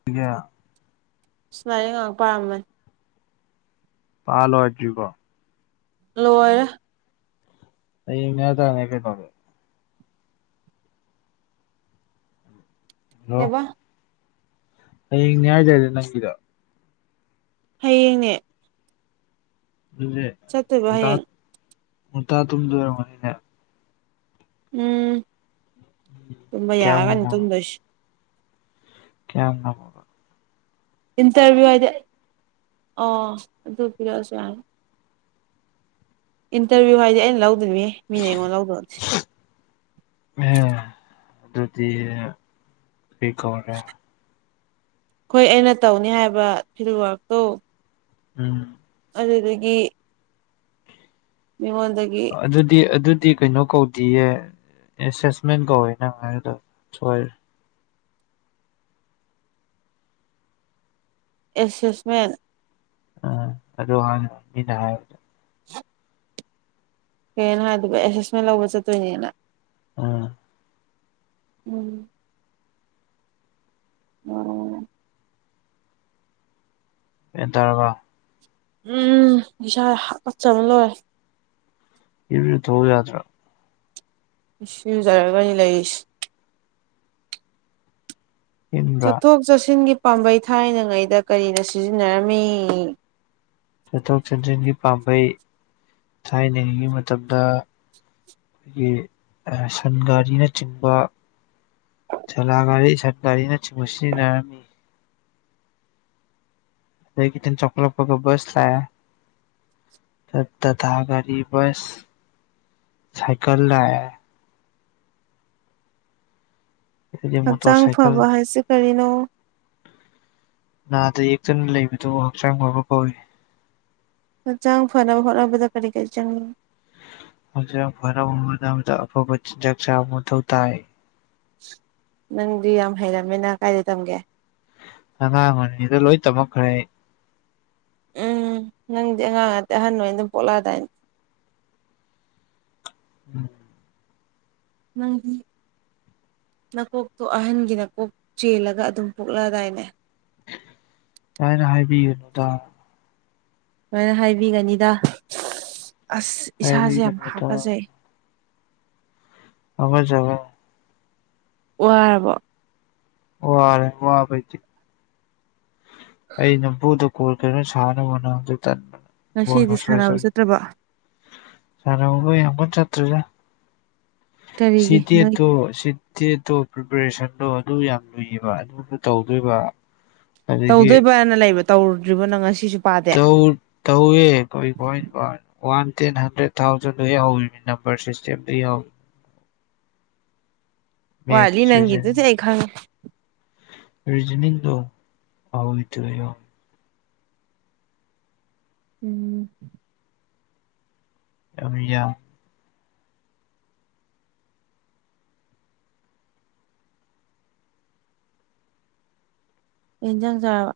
[unintelligible] ꯁꯨꯃꯥꯏꯅ ꯉꯥꯏꯍꯥꯛ ꯄꯥꯝꯃꯅꯤ ꯄꯥꯂꯣꯏꯗ꯭ꯔꯤꯕꯣ ꯂꯣꯏꯔ [unintelligible] ꯀꯕ ꯍꯌꯦꯡ ꯅ꯭ꯌꯥꯏꯗꯗꯦ ꯅꯪꯒꯤꯗ ꯍꯌꯦꯡꯅꯦ ꯑꯗꯨꯗꯤ ꯆꯠꯇꯣꯏꯕ ꯃꯨꯇꯥ ꯍꯌꯦꯡ ꯃꯨꯇꯥ ꯇꯨꯝꯗ ꯑꯣꯏꯝꯔꯕꯅꯤꯅꯦ ꯎꯝ ꯇꯕ ꯀꯌꯥꯝ ꯌꯥꯕꯅꯤ [unintelligible] ꯀꯌꯥ ꯏꯟꯇꯔꯚꯤꯌꯨ ꯍꯥꯏꯗꯤ ꯑꯣ ꯑꯗꯨ ꯄꯤꯔꯛꯑꯁꯨ ꯌꯥꯅꯤ ꯏꯟꯇꯔꯚꯤꯌꯨ ꯍꯥꯏꯗꯤ ꯑꯩꯅ ꯂꯧꯗꯣꯏꯅꯦ ꯃꯤꯅꯦ ꯑꯩꯉꯣꯟꯗ ꯂꯧꯗꯁꯤ [unintelligible] ꯑꯗꯨꯗꯤ ꯑꯩ ꯀꯧꯔꯦ ꯑꯩꯈꯣꯏ ꯑꯩꯅ ꯇꯧꯅꯤ ꯍꯥꯏꯕ ꯐꯤꯜ ꯋꯥꯔꯛꯇꯣ ꯎꯝ ꯑꯗꯨꯗꯒꯤ ꯃꯤꯉ ꯑꯣꯗꯗꯒꯤ ꯑꯗꯨꯗꯤ ꯑꯗꯨꯗꯤ ꯀꯩꯅꯣ ꯀꯧꯗꯌꯦ ꯑꯦꯁꯦꯁꯃꯦꯟ ꯀꯧꯋꯦ ꯅꯪ ꯍꯥꯏꯥꯏꯔꯗ ꯁꯣꯏꯔꯦ ꯑꯦꯁꯦꯁꯃꯦꯟ ꯑ ꯑꯗꯨ ꯍꯅ ꯍꯥꯏ ꯍꯠ ꯀꯩꯅꯣ ꯍꯥꯏꯗꯕ ꯑꯦꯁꯦꯁꯃꯦꯟ ꯂꯧꯕ ꯆꯠꯇꯣꯏꯅꯦꯅ ꯎꯝ ꯎꯝ ꯎꯝ ꯑꯦꯟ ꯇꯔꯕ ꯎꯝ ꯏꯁꯥ ꯀꯠꯆꯕ ꯂꯣꯏꯔꯦ ꯏ ꯊꯣꯋꯦ ꯌꯥꯗ꯭ꯔꯥ ꯁꯤ ꯌꯨꯖꯔꯒꯅꯤ ꯂꯩꯔꯤꯁꯦ ꯏꯪꯕ꯭ꯔꯥ ꯆꯠꯊꯣꯛ ꯆꯠꯁꯤꯟꯒꯤ ꯄꯥꯝꯕꯩ ꯊꯥꯏꯅꯉꯩꯗ ꯀꯔꯤꯅ ꯁꯤꯖꯤꯟꯅꯔꯝꯃꯤ ꯆꯠꯊꯣꯛ ꯆꯠꯁꯤꯟꯒꯤ ꯄꯥꯝꯕꯩ ꯊꯥꯏꯅꯉꯤꯉꯩ ꯃꯇꯝꯗ ꯑꯩꯈꯣꯏꯒꯤ ꯁꯟ ꯒꯥꯔꯤꯅꯆꯤꯡꯕ ꯆꯂꯒꯥꯔꯤ ꯁꯟꯒꯥꯔꯤꯅ ꯆꯤꯡꯕ ꯁꯤꯖꯤꯟꯅꯔꯝꯃꯤ ꯑꯩꯒꯤꯇ ꯆꯀꯂ ꯄꯒꯔ ꯕꯁꯂꯦ ꯠ ꯇꯇꯥꯥ ꯒꯥꯔꯤ ꯁ ꯁꯥꯏꯀꯜ ꯂꯥꯛ ꯑꯗꯒꯤ ꯃꯣꯇꯣꯔ ꯍꯛꯆꯥꯡ ꯁꯥꯏꯀꯜ ꯐꯕ ꯍꯥꯏꯁꯤ ꯀꯔꯤꯅꯣ ꯅꯥꯗ ꯌꯦꯛꯇꯅ ꯂꯩꯕꯗꯣ ꯍꯛꯆꯥꯡ ꯑꯣꯏꯕ ꯀꯧꯏ ꯍꯛꯆꯥꯡ ꯐꯅꯕ ꯍꯣꯠꯅꯕꯗ ꯀꯔꯤ ꯀꯔꯤ ꯆꯪꯏ ꯐꯔ ꯃꯇꯝꯗꯗ ꯑꯐꯕ ꯆꯥꯛ ꯆꯥꯕ ꯃꯊꯧ ꯇꯥꯏ ꯅꯪꯗꯤ ꯌꯥꯝ ꯍꯩꯔꯝꯃꯤꯅ ꯀꯥꯏꯗ ꯇꯝꯒꯦ ꯑꯉꯥꯡꯉꯅꯤꯗ ꯂꯣꯏ ꯇꯝꯃꯛꯈ꯭ꯔꯦ ꯎꯝ ꯅꯪꯗꯤ ꯑꯉꯥꯡ ꯑꯗꯤ ꯑꯍꯟ ꯍ ꯑꯣꯏꯅ ꯑꯗꯨꯝ ꯄꯣꯛꯂꯛꯑꯗꯥꯏ ꯎꯝ ꯎꯝ ꯅꯀꯣꯛꯇꯣ ꯑꯍꯟꯒꯤ ꯅꯀꯣꯛ ꯆꯦꯜꯂꯒ ꯑꯗꯨꯝ ꯄꯣꯛꯂꯑꯗꯥꯏꯅꯦ ꯗꯥꯏꯅ ꯍꯥꯏꯕꯤꯒꯅꯨꯗ ꯁꯃꯥꯏꯅ ꯍꯥꯏꯕꯤꯒꯅꯤꯗ ꯑꯁ ꯏꯁꯥꯁꯦ ꯌꯥꯝ ꯍꯥꯏꯕꯤꯒꯅꯨꯗ ꯍꯥꯀꯖꯩ ꯑꯋꯥꯖꯋꯦ ꯋꯥꯔꯕꯣ ꯋꯥꯔꯦ ꯋꯥꯕ ꯑꯩ ꯅꯝꯐꯨꯗ ꯀꯣꯜ ꯈꯔ ꯁꯥꯥꯟꯅꯕ ꯍꯣꯠꯅꯕꯗ ꯉꯁꯤꯗꯤ ꯁꯥꯟꯅꯕ ꯇꯟꯕ ꯆꯠꯇ꯭ꯔꯕꯣ ꯁꯥꯟꯅꯕꯒ ꯌꯥꯝ ꯀꯟꯅ ꯆꯠꯇ꯭ꯔꯁꯥ ꯀꯔꯤꯒꯤ ꯁꯤꯗꯤꯦꯠꯇꯣ ꯅꯣꯏꯒꯤ ꯗꯦꯠꯇꯣ ꯄ꯭ꯔꯤꯄꯔꯦꯁꯟꯗꯣ ꯑꯗꯨ ꯌꯥꯝ ꯂꯨꯏꯌꯦꯕ ꯑꯗꯨꯅ ꯇꯧꯗꯣꯏꯕ ꯑꯗꯒꯤ ꯇꯧꯗꯣꯏꯕꯅ ꯂꯩꯕ ꯇꯧꯔꯨꯗ꯭ꯔꯤꯕ ꯅꯪ ꯉꯁꯤꯁꯨ ꯄꯥꯗꯦ ꯇꯧ ꯇꯧꯑꯦ ꯀꯣꯏ ꯀꯣꯏ ꯄꯥꯟ ꯋꯥꯟ ꯇꯦꯟ ꯍꯟꯗ꯭ꯔꯦꯠ ꯊꯥꯎꯖꯟꯗꯩꯟꯍꯧꯔꯤꯅꯤ ꯅꯝꯕꯔ ꯁꯤꯁꯇꯦꯝꯗꯩ ꯌꯥꯎꯋꯦ ꯋꯥꯠꯂꯤ ꯃꯦꯠꯁ ꯅꯪꯒꯤꯗꯨꯗꯤ ꯑꯩ ꯈꯪꯉꯦ ꯔꯤꯖꯅꯤꯡꯗꯨ [unintelligible] ꯎꯝ ꯌꯥꯝ ꯌꯥꯝꯃꯦ꯫ ꯀꯩ ꯍꯦꯟꯖꯥꯡ ꯆꯥꯔꯕ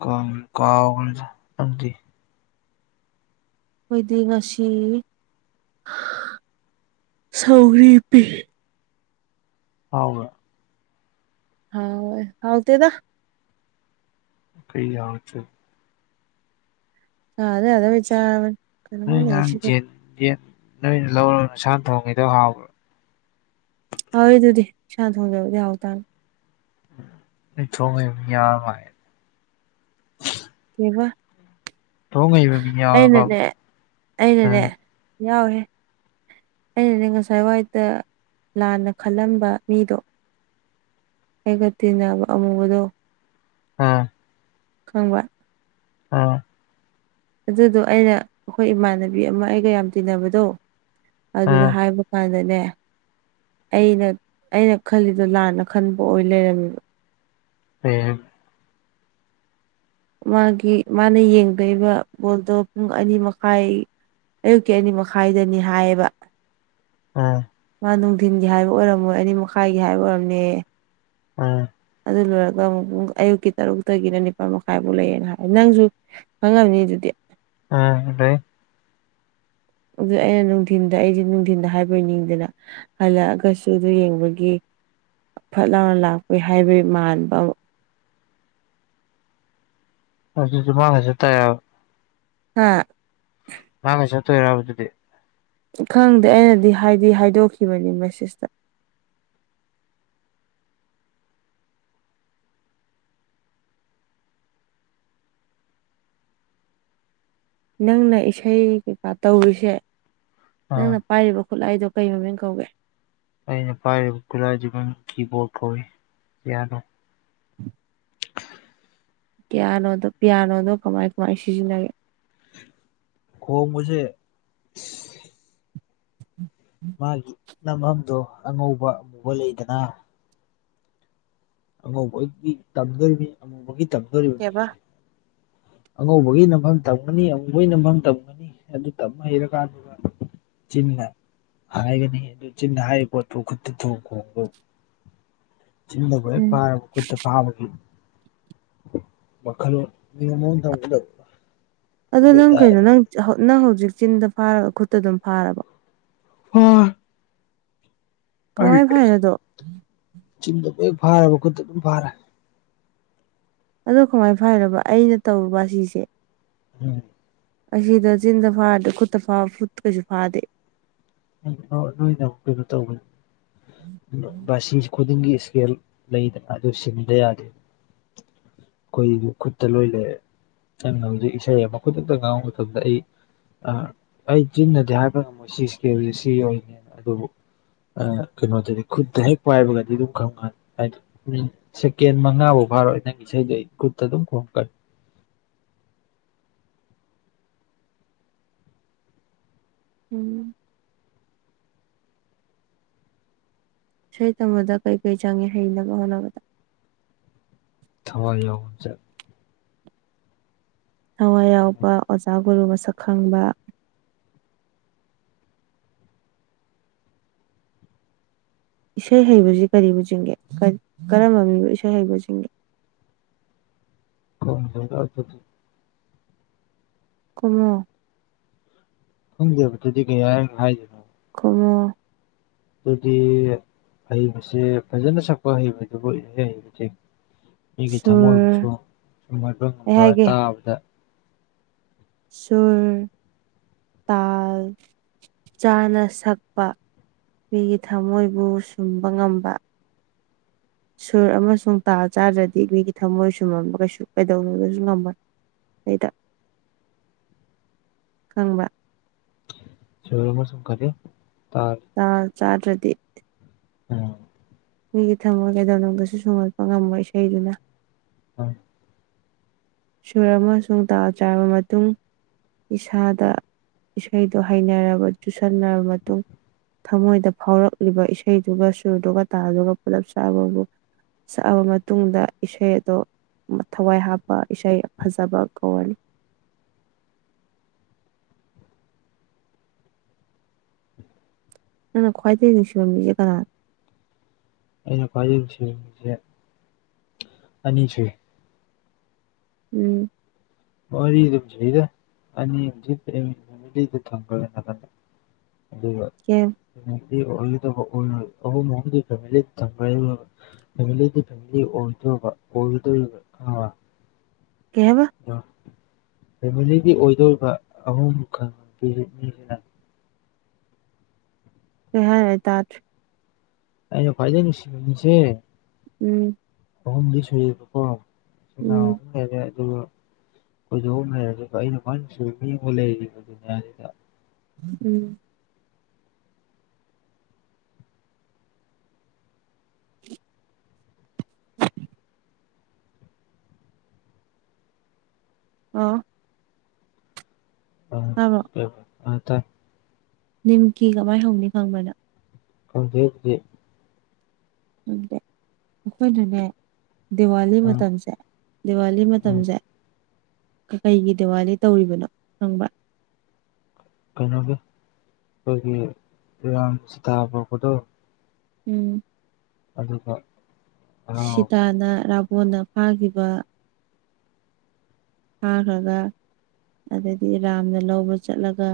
ꯀꯧꯕꯨ ꯀꯧꯈꯔꯦꯗ ꯅꯪꯗꯤ ꯑꯩꯈꯣꯏꯗꯤ ꯉꯁꯤ ꯁꯧꯔꯤ ꯄꯤ ꯍꯥꯎꯕ ꯍꯥꯎꯏ ꯍꯥꯎ ꯇꯦꯗ ꯀꯩ ꯌꯥꯥꯡ ꯆ ꯑ ꯑꯗꯨꯦ ꯑ ꯑꯗꯨ ꯀꯁꯤ ꯌꯦ ꯅꯣꯏꯅ ꯂꯧꯔꯣ ꯅꯁꯥ ꯊꯣꯡꯉꯗꯣ ꯍꯥꯎꯕ꯭ꯔꯥ ꯍꯥꯎꯋꯦ ꯑꯗꯨꯗꯤ ꯏꯁꯥꯅ ꯊꯣꯡꯖꯕꯗꯤ ꯍꯥꯎ ꯇꯥꯅꯤ ꯊꯣꯡꯉ [unintelligible] ꯀꯩꯕ ꯊꯣꯡ ꯍꯩꯕ ꯃꯤ ꯌꯥꯎꯔꯕ ꯑꯩꯅꯅꯦ ꯑꯩꯅꯅꯦ ꯑꯗꯨꯁꯨ ꯌꯥꯎꯔꯦ ꯑꯩꯅꯅꯦ ꯉꯁꯥꯏꯋꯥꯋꯥꯏꯗ ꯂꯥꯟꯅ ꯈꯜꯂꯝꯕ ꯃꯤꯗꯣ ꯑꯩꯒ ꯇꯤꯟꯅꯕ ꯑꯃꯨꯕꯗꯣ ꯑꯥ ꯈꯪꯕ ꯍꯥ ꯑꯗꯨꯗꯣ ꯑꯩꯅ ꯑꯩꯈꯣꯏ ꯏꯃꯥꯟꯅꯕꯤ ꯑꯃ ꯑꯩꯒ ꯌꯥꯝ ꯇꯤꯟꯅꯕꯗꯣ ꯑꯗꯨꯗ ꯍꯥꯏꯕ ꯀꯥꯟꯗꯅꯦ ꯑꯩꯅ ꯑꯩꯅ ꯈꯜꯂꯤꯗꯣ ꯂꯥꯟꯅ ꯈꯟꯕ ꯑꯣꯏ ꯂꯩꯔꯝꯃꯦꯕ [unintelligible] ꯃꯥꯒꯤ ꯃꯥꯅ ꯌꯦꯡꯗꯕ ꯕꯣꯜꯗꯣ ꯄꯨꯡ ꯑꯅꯤ ꯃꯈꯥꯏ ꯑꯌꯨꯛꯀꯤ ꯑꯅꯤ ꯃꯈꯥꯏꯗꯅꯤ ꯍꯥꯏꯌꯦꯕ ꯑꯣ ꯃꯥ ꯅꯨꯡꯊꯤꯟꯒꯤ ꯍꯥꯏꯕ ꯑꯣꯏꯔꯝꯃꯣꯏ ꯑꯅꯤ ꯃꯈꯥꯏꯒꯤ ꯍꯥꯏꯕ ꯑꯣꯏꯔꯝꯅꯦ ꯑꯝ ꯑꯗꯨ ꯂꯣꯏꯔꯒ ꯑꯃꯨꯛ ꯑꯌꯨꯛꯀꯤ ꯇꯔꯨꯛꯇꯒꯤꯅ ꯅꯤꯄꯥꯜ ꯃꯈꯥꯏꯐꯥꯎ ꯂꯩꯌꯦꯅ ꯍꯥꯏ ꯅꯪꯁꯨ ꯈꯪꯉꯝꯅꯤ ꯑꯗꯨꯗꯤ ꯎꯝ ꯂꯩ ꯑꯗꯨ ꯑꯩꯅ ꯅꯨꯡꯊꯤꯟꯗ ꯑꯩꯗꯤ ꯅꯨꯡꯊꯤꯟꯗ ꯍꯥꯏꯕꯣꯏ ꯅꯤꯡꯗꯅ ꯍꯜꯂꯛꯑꯒꯁꯨ ꯑꯗꯨ ꯌꯦꯡꯕꯒꯤ ꯐꯠ ꯂꯥꯎꯅ ꯂꯥꯛꯄꯒꯤ ꯍꯥꯏꯕꯩ ꯃꯥꯟꯕ [unintelligible] ꯍꯥ ꯉꯥꯏꯍꯥꯛ ꯂꯩꯔ ꯆꯇꯣꯏꯔꯕꯥ ꯈꯪꯗꯦ ꯑꯩꯅꯗꯤ ꯍꯥꯏꯗꯤ ꯍꯥꯏꯗꯣꯛꯈꯤꯕꯅꯤ ꯃꯦꯁꯦꯁꯇ ꯅꯪꯅ ꯏꯁꯩ ꯀꯩꯀꯥ ꯇꯧꯔꯤꯁꯦ ꯑꯥ ꯅꯪꯅ ꯄꯥꯏꯔꯤꯕ ꯈꯨꯠꯂꯥꯏꯗꯣ ꯀꯩ ꯃꯃꯤꯡ ꯀꯧꯒꯦ ꯑꯩꯅ ꯄꯥꯏꯔꯤꯕ ꯈꯨꯂꯥꯏꯗꯨꯒꯤ ꯃꯃꯤꯡ ꯀꯤꯕꯣꯔꯗ ꯀꯧꯏ ꯄꯤꯌꯥꯅꯣ ꯄꯤꯌꯥꯅꯣꯗꯣ ꯄꯤꯌꯥꯅꯣꯗꯣ ꯀꯃꯥꯏ ꯀꯃꯥꯏ ꯁꯤꯖꯤꯟꯅꯒꯦ ꯈꯣꯡꯕꯁꯦ ꯃꯥꯒꯤ ꯅꯝꯐꯝꯗꯣ ꯑꯉꯧꯕ ꯑꯃꯨꯕ ꯂꯩꯗꯅ ꯑꯉꯧꯕꯒꯤ ꯇꯝꯗꯣꯔꯤꯕꯅꯤ ꯑꯃꯨꯕꯒꯤ ꯇꯝꯗꯣꯔꯤꯕꯅꯤ ꯀꯩꯕ ꯑꯉꯧꯕꯒꯤ ꯅꯝꯐꯝ ꯇꯝꯒꯅꯤ ꯑꯃꯨꯕꯒꯤ ꯅꯝꯐꯝ ꯇꯝꯒꯅꯤ ꯑꯗꯨꯇꯝꯃ ꯍꯩ ꯀꯟꯗ ꯆꯤꯟꯅ ꯍꯥꯏꯒꯅꯤ ꯑꯗꯨ ꯆꯤꯟꯗ ꯍꯥꯏꯔꯤꯕ ꯄꯣꯠꯇꯨ ꯈꯨꯠꯇ ꯊꯣꯡ ꯈꯣꯡꯕ ꯆꯤꯟꯗꯕꯨ ꯍꯦꯛ ꯎꯝ ꯐꯥꯔꯕ ꯈꯨꯠꯇ ꯄꯥꯕꯒꯤ ꯋꯥꯈꯜꯂꯣꯟ ꯅꯤꯌ ꯑꯝ ꯊꯝꯒꯗꯕ ꯑꯗꯨꯗ ꯑꯗꯨ ꯅꯪ ꯀꯩꯅꯣ ꯑꯣꯏꯇꯥꯔꯗꯤ ꯅꯪ ꯅꯪ ꯍꯧꯖꯤꯛ ꯆꯤꯟꯗ ꯐꯥꯔꯒ ꯈꯨꯠꯇ ꯑꯗꯨꯝ ꯐꯥꯔꯕꯣ꯫ ꯍ ꯑꯩ ꯀꯃꯥꯏ ꯐꯥꯏꯅꯣꯗꯣ ꯆꯤꯟꯗꯕꯨ ꯍꯦꯛ ꯐꯥꯔꯕ ꯈꯨꯠꯇ ꯑꯗꯨꯝ ꯐꯥꯔꯦ ꯑꯗꯣ ꯀꯃꯥꯏꯅ ꯐꯔꯕ ꯑꯩꯅ ꯇꯧꯔꯨꯕ ꯁꯤꯁꯦ ꯎꯝ ꯑꯁꯤꯗ ꯆꯤꯟꯗ ꯐꯥ ꯈꯨꯠꯇ ꯈꯨꯠ ꯀꯩꯁꯨ ꯐꯥꯗꯦ ꯅꯣꯏꯅ ꯑꯃꯛ ꯀꯩꯅꯣ ꯇꯧꯕꯅꯦ ꯕꯥ [unintelligible] ꯑꯗꯨꯒꯤ ꯏꯁꯀꯦꯜ ꯂꯩꯗꯅ ꯑꯗꯨ ꯁꯤꯟꯕ ꯌꯥꯗꯦ ꯑꯩꯈꯣꯏ ꯈꯨꯠꯇ ꯂꯣꯏ ꯂꯩ ꯍꯧꯖꯤꯛ ꯏꯁꯩ ꯃꯈꯗꯛꯇ ꯉꯥꯡꯕ ꯃꯇꯝꯗ ꯑꯩ ꯑ ꯑꯩ ꯆꯤꯟꯅꯗꯤ ꯍꯥꯏꯕ ꯉꯝꯃꯣꯏ ꯁꯤ ꯏꯁꯀꯦꯜꯁꯦ ꯁꯤ ꯑꯣꯏꯅꯤꯗꯤ ꯑꯗꯨꯕꯨ ꯀꯩꯅꯣꯗꯗꯤ ꯈꯨꯠꯇ ꯍꯦꯛ ꯄꯥꯏꯕꯒꯗꯤ ꯑꯗꯨꯝ ꯈꯪꯉꯅꯤ ꯍꯥꯏꯗꯤ ꯎꯝ ꯁꯦꯀꯦꯟ ꯃꯉꯥꯐꯥꯎ ꯐꯥꯔꯣꯏ ꯅꯪ ꯏꯁꯩꯗꯣ ꯑꯩ ꯈꯨꯠꯇ ꯑꯗꯨꯝ ꯈꯣꯡꯀꯅꯤ ꯎꯝ ꯏꯁꯩ ꯇꯝꯗ ꯀꯩꯀꯩ ꯆꯪꯏ ꯍꯩꯅꯕ ꯍꯣꯠꯅꯕꯗ ꯊꯋꯥꯏ ꯌꯥꯎꯕꯥ ꯆꯪꯏ ꯊꯋꯥꯏ ꯌꯥꯎꯕ ꯑꯣꯖꯥ ꯒꯨꯔꯨ ꯃꯁꯛ ꯈꯪꯕ ꯏꯁꯩ ꯍꯩꯕꯁꯤ ꯀꯔꯤꯕꯨ ꯆꯤꯡꯒꯦ ꯀꯔꯝꯕ ꯃꯤꯕꯨ ꯏꯁꯩ ꯍꯩꯕ ꯆꯤꯡꯒꯦ ꯍꯣꯏ ꯍ ꯀꯃ ꯈꯪꯖꯕꯗꯨꯗꯤ ꯀꯩ ꯍꯥꯏꯅ ꯍꯥꯏꯖꯅꯣ ꯀꯉꯣ ꯑꯗꯨꯗꯤ ꯍꯩꯕꯁꯦ ꯐꯖꯅ ꯁꯛꯄ ꯍꯩꯕꯗꯨꯕꯨ ꯏꯁꯩ ꯁꯛꯄ ꯍꯩꯕ ꯁꯤꯡꯉꯦ ꯑꯩꯒꯤ ꯁꯨꯔ ꯊꯃꯣꯏꯕꯨꯁꯨ ꯁꯨꯝꯍꯕ ꯑꯩ ꯉꯝꯕ ꯍꯥꯏꯒꯦ ꯇꯥꯕꯗ ꯁꯨꯔ ꯇꯜ ꯆꯥꯅ ꯁꯛꯄ ꯃꯤꯒꯤ ꯊꯝꯃꯣꯏꯕꯨ ꯁꯨꯝꯕ ꯉꯝꯕ ꯁꯨꯔ ꯑꯃꯁꯨꯡ ꯇꯥ ꯆꯥꯗ꯭ꯔꯗꯤ ꯃꯤꯒꯤ ꯊꯝꯃꯣꯏ ꯁꯨꯝꯃꯝꯕ ꯀꯩ ꯀꯩꯗꯧꯅꯨꯡꯗꯁꯨ ꯉꯝꯃꯣꯏ ꯑꯩꯗ ꯈꯪꯕ [unintelligible] ꯆꯥꯗ꯭ꯔꯗꯤ ꯑꯥ ꯃꯤꯒꯤ ꯊꯝꯃꯣꯏ ꯀꯩꯗꯧꯅꯨꯡꯗꯁꯨ ꯁꯨꯡꯒꯠꯄ ꯉꯝꯃꯣꯏ ꯏꯁꯩꯗꯨꯅ ꯎꯝ ꯁꯨꯔ ꯑꯃꯁꯨꯡ ꯇꯥꯎ ꯆꯥꯔꯕ ꯃꯇꯨꯡ ꯏꯁꯥꯗ ꯏꯁꯩꯗꯣ ꯍꯩꯅꯔꯕ ꯆꯨꯁꯟꯅꯔꯕ ꯃꯇꯨꯡ ꯊꯃꯣꯏꯗ ꯐꯥꯎꯔꯛꯂꯤꯕ ꯏꯁꯩꯗꯨꯒ ꯁꯨꯔꯗꯨꯒ ꯇꯥꯗꯨꯒ ꯄꯨꯂꯞ ꯆꯥꯕꯕꯨ ꯁꯛꯑꯕ ꯃꯇꯨꯡꯗ ꯏꯁꯩ ꯑꯗꯣ ꯊꯋꯥꯏ ꯍꯥꯞꯄ ꯑꯩꯁꯥ ꯐꯖꯥꯕ ꯀꯧꯋꯥꯅꯤ ꯅꯪꯅ ꯈ꯭ꯋꯥꯏꯗꯒꯤ ꯅꯨꯡꯁꯤꯟꯕꯤꯁꯦ ꯀꯅꯥꯅ ꯑꯩꯅ ꯈ꯭ꯋꯥꯏꯖ ꯁꯕꯁꯦ ꯑꯅꯤ ꯁꯨꯏ ꯎꯝ ꯃꯔꯤꯗꯖꯔ ꯑꯅꯤꯗ ꯊꯪ ꯑꯗꯨ ꯀꯦ ꯃꯗꯤ ꯐ ꯊ ꯐꯦꯃꯤꯂꯤꯗꯤ ꯐꯦꯃꯤꯂꯤ ꯑꯣꯏꯗꯣꯏꯕ ꯑꯣꯏꯒꯗꯣꯏꯔꯤꯕ ꯑ ꯀꯕ ꯑꯗꯣ ꯐꯦꯃꯤꯂꯤꯒꯤ ꯑꯣꯏꯗꯣꯔꯤꯕ ꯑꯍꯨꯝ ꯈꯜ ꯄꯤꯔꯤ ꯃꯤꯁꯤꯅ ꯀ ꯍꯥꯏꯔꯦ ꯇꯔ ꯀꯥꯏꯩꯅ ꯐꯥꯏꯗꯦ ꯅꯨꯡ ꯁꯤꯁꯦ ꯎꯝ ꯀꯍꯨꯝꯗꯤꯁꯔꯕꯀꯣ ꯎꯝ ꯐꯔꯦ ꯑꯗꯨꯒ ꯀꯣꯏꯗꯣꯛ ꯂꯩꯔ ꯑꯩꯅ ꯈ꯭ꯋꯥꯏꯅꯁꯨ ꯌꯦꯡꯕ ꯂꯩꯔꯤꯕ ꯗꯨꯅꯤꯌꯥꯗꯨꯗ ꯎꯝ [inaudible] ꯑꯣ ꯑ ꯇꯥꯕ꯭ꯔꯣ ꯑ ꯇ ꯅꯤꯝꯀꯤ ꯀꯃꯥꯏ ꯍꯧꯅꯤ ꯈꯪꯕꯗ ꯊꯪꯒꯦꯗꯤ ꯑꯩꯈꯣꯏꯅꯅꯦ ꯗꯤꯋꯥꯂꯤ ꯃꯇꯝꯁꯦ ꯗꯤꯋꯥꯂꯤ ꯃꯇꯝꯁꯦ ꯀꯩꯒꯤ ꯗꯤꯋꯥꯂꯤ ꯇꯧꯔꯤꯕꯅꯣ ꯈꯪꯕ ꯀꯩꯅꯣꯒꯤ ꯑꯩꯈꯣꯏꯒꯤ ꯏꯔꯥꯡꯁꯤꯇꯥ ꯐꯕꯗꯣ ꯎꯝ ꯑꯗꯨꯒꯀ ꯁꯤꯇꯥꯅ ꯔꯥꯕꯣꯟꯅ ꯐꯥꯈꯤꯕ ꯐꯥꯈ꯭ꯔꯒ ꯑꯗꯩꯗꯤ ꯔꯔꯥꯝꯅ ꯂꯧꯕ ꯆꯠꯂꯒ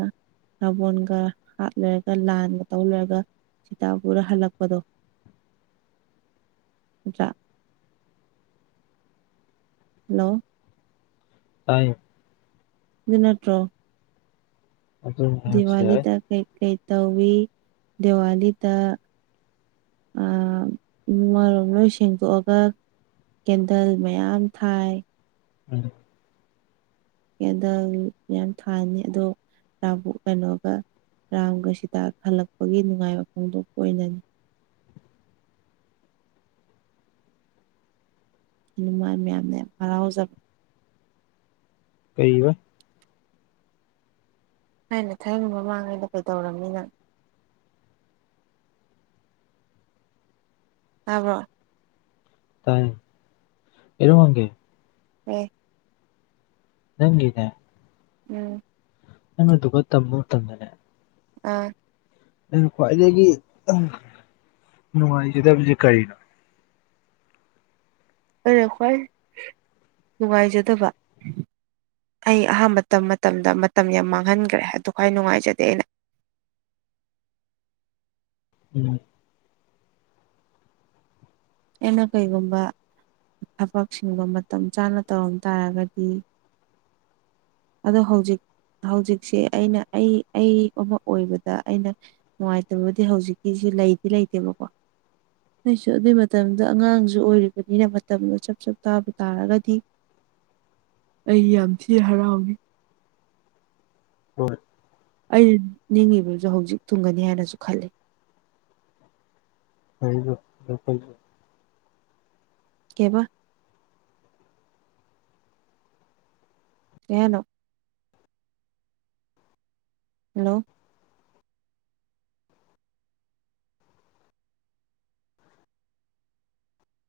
ꯕꯣꯟꯒ ꯍꯥꯠꯂꯔꯒ ꯂꯥꯟꯒ ꯇꯧ ꯂꯩꯔꯒ ꯁꯤꯤꯇꯥ ꯄꯨꯔ ꯍꯜꯂꯛꯄꯗꯣ [inaudible] ꯍꯜꯂꯣ ꯇꯥꯏꯌꯦ ꯑꯗꯨ ꯅꯠꯇ꯭ꯔꯣ ꯑꯗꯨꯅꯤ ꯍꯥꯏꯕꯁꯨ ꯌꯥꯏ ꯗꯤꯋꯥꯂꯤꯗ ꯀꯩ ꯀꯩ ꯇꯧꯏꯤ ꯗꯤꯋꯥꯂꯤꯗ ꯨ ꯃꯔꯣ ꯂꯣꯏ ꯁꯦꯡꯗꯣꯛꯑꯒ ꯀꯦꯟꯗꯜ ꯃꯌꯥꯝ ꯊꯥꯏ ꯎꯝ ꯀꯦꯗꯜ ꯌꯥꯝ ꯊꯥꯅꯤ ꯑꯗꯣ ꯥꯕꯨ ꯀꯩꯅꯣꯒ ꯔꯥꯝꯒ ꯁꯤꯗ ꯍꯜꯂꯛꯄꯒꯤ ꯅꯨꯡꯉꯥꯏꯕ ꯐꯣꯡꯗꯣꯛꯄ ꯑꯣꯏꯅꯅꯤ ꯃꯥ ꯃꯌꯥꯝꯅꯦ ꯍꯔꯥꯎꯖꯕ ꯀꯩꯕ ꯍꯥꯏꯩꯅ ꯊꯥꯏꯕ ꯃꯃꯥꯡꯉꯩꯗ ꯀꯩꯗꯧꯔꯕꯝꯅꯤꯅ ꯑꯕ ꯇꯥꯏ ꯑꯦꯔꯃꯡꯒꯦ ꯎꯝ ꯅꯪꯅꯦ ꯎꯝ ꯅꯪ ꯑꯗꯨꯗꯨꯒ ꯇꯝ ꯇꯗꯅꯦ ꯑꯥ ꯑꯩꯅ ꯈ꯭ꯋꯥꯏꯗꯒꯤ ꯅꯨꯡꯉꯥꯏꯖꯗꯕꯁꯦ ꯀꯔꯤꯅꯣ ꯑꯩꯅ ꯈ꯭ꯋꯥꯏ ꯅꯨꯡꯉꯥꯏꯖꯗꯕ ꯑꯩ ꯑꯍꯥꯟꯕ ꯃꯇꯝ ꯃꯇꯝꯗ ꯃꯇꯝ ꯌꯥꯝ ꯃꯥꯡꯍꯟꯈ꯭ꯔꯦ ꯑꯗꯨ ꯈ꯭ꯋꯥꯏ ꯅꯨꯡꯉꯥꯏꯖꯗꯦ ꯑꯩꯅ ꯎꯝ ꯑꯦꯟꯅ ꯀꯩꯒꯨꯝꯕ ꯊꯕꯛꯁꯤꯡꯗꯣ ꯃꯇꯝ ꯆꯥꯅ ꯇꯧꯔꯝ ꯇꯥꯔꯒꯗꯤ ꯑꯗꯣ ꯍꯧꯖꯤꯛ ꯍꯧꯖꯤꯛꯁꯦ ꯑꯩꯅ ꯑꯩ ꯑꯩ ꯑꯃ ꯑꯣꯏꯕꯗ ꯑꯩꯅ ꯅꯨꯡꯉꯥꯏꯇꯕꯗꯤ ꯍꯧꯖꯤꯛꯀꯤꯁꯤ ꯂꯩꯗꯤ ꯂꯩꯇꯦꯕꯀꯣ ꯑꯩꯁꯨ ꯑꯗꯨꯒꯤ ꯃꯇꯝꯗ ꯑꯉꯥꯡꯁꯨ ꯑꯣꯏꯔꯤꯕꯅꯤꯅ ꯃꯇꯝꯗꯣ ꯆꯞ ꯆꯞ ꯇꯥꯕ ꯇꯥꯔꯒꯗꯤ ꯑꯩ ꯌꯥꯝ ꯊꯤ ꯍꯔꯥꯎꯏ ꯍꯣꯏ ꯑꯩꯅ ꯅꯤꯡꯉꯤꯕꯁꯨ ꯍꯧꯖꯤꯛ ꯊꯨꯡꯒꯅꯤ ꯍꯥꯏꯅꯁꯨ ꯈꯜꯂꯤ ꯎꯜ ꯀꯦꯕ ꯀꯅꯣ ꯍꯜꯂꯣ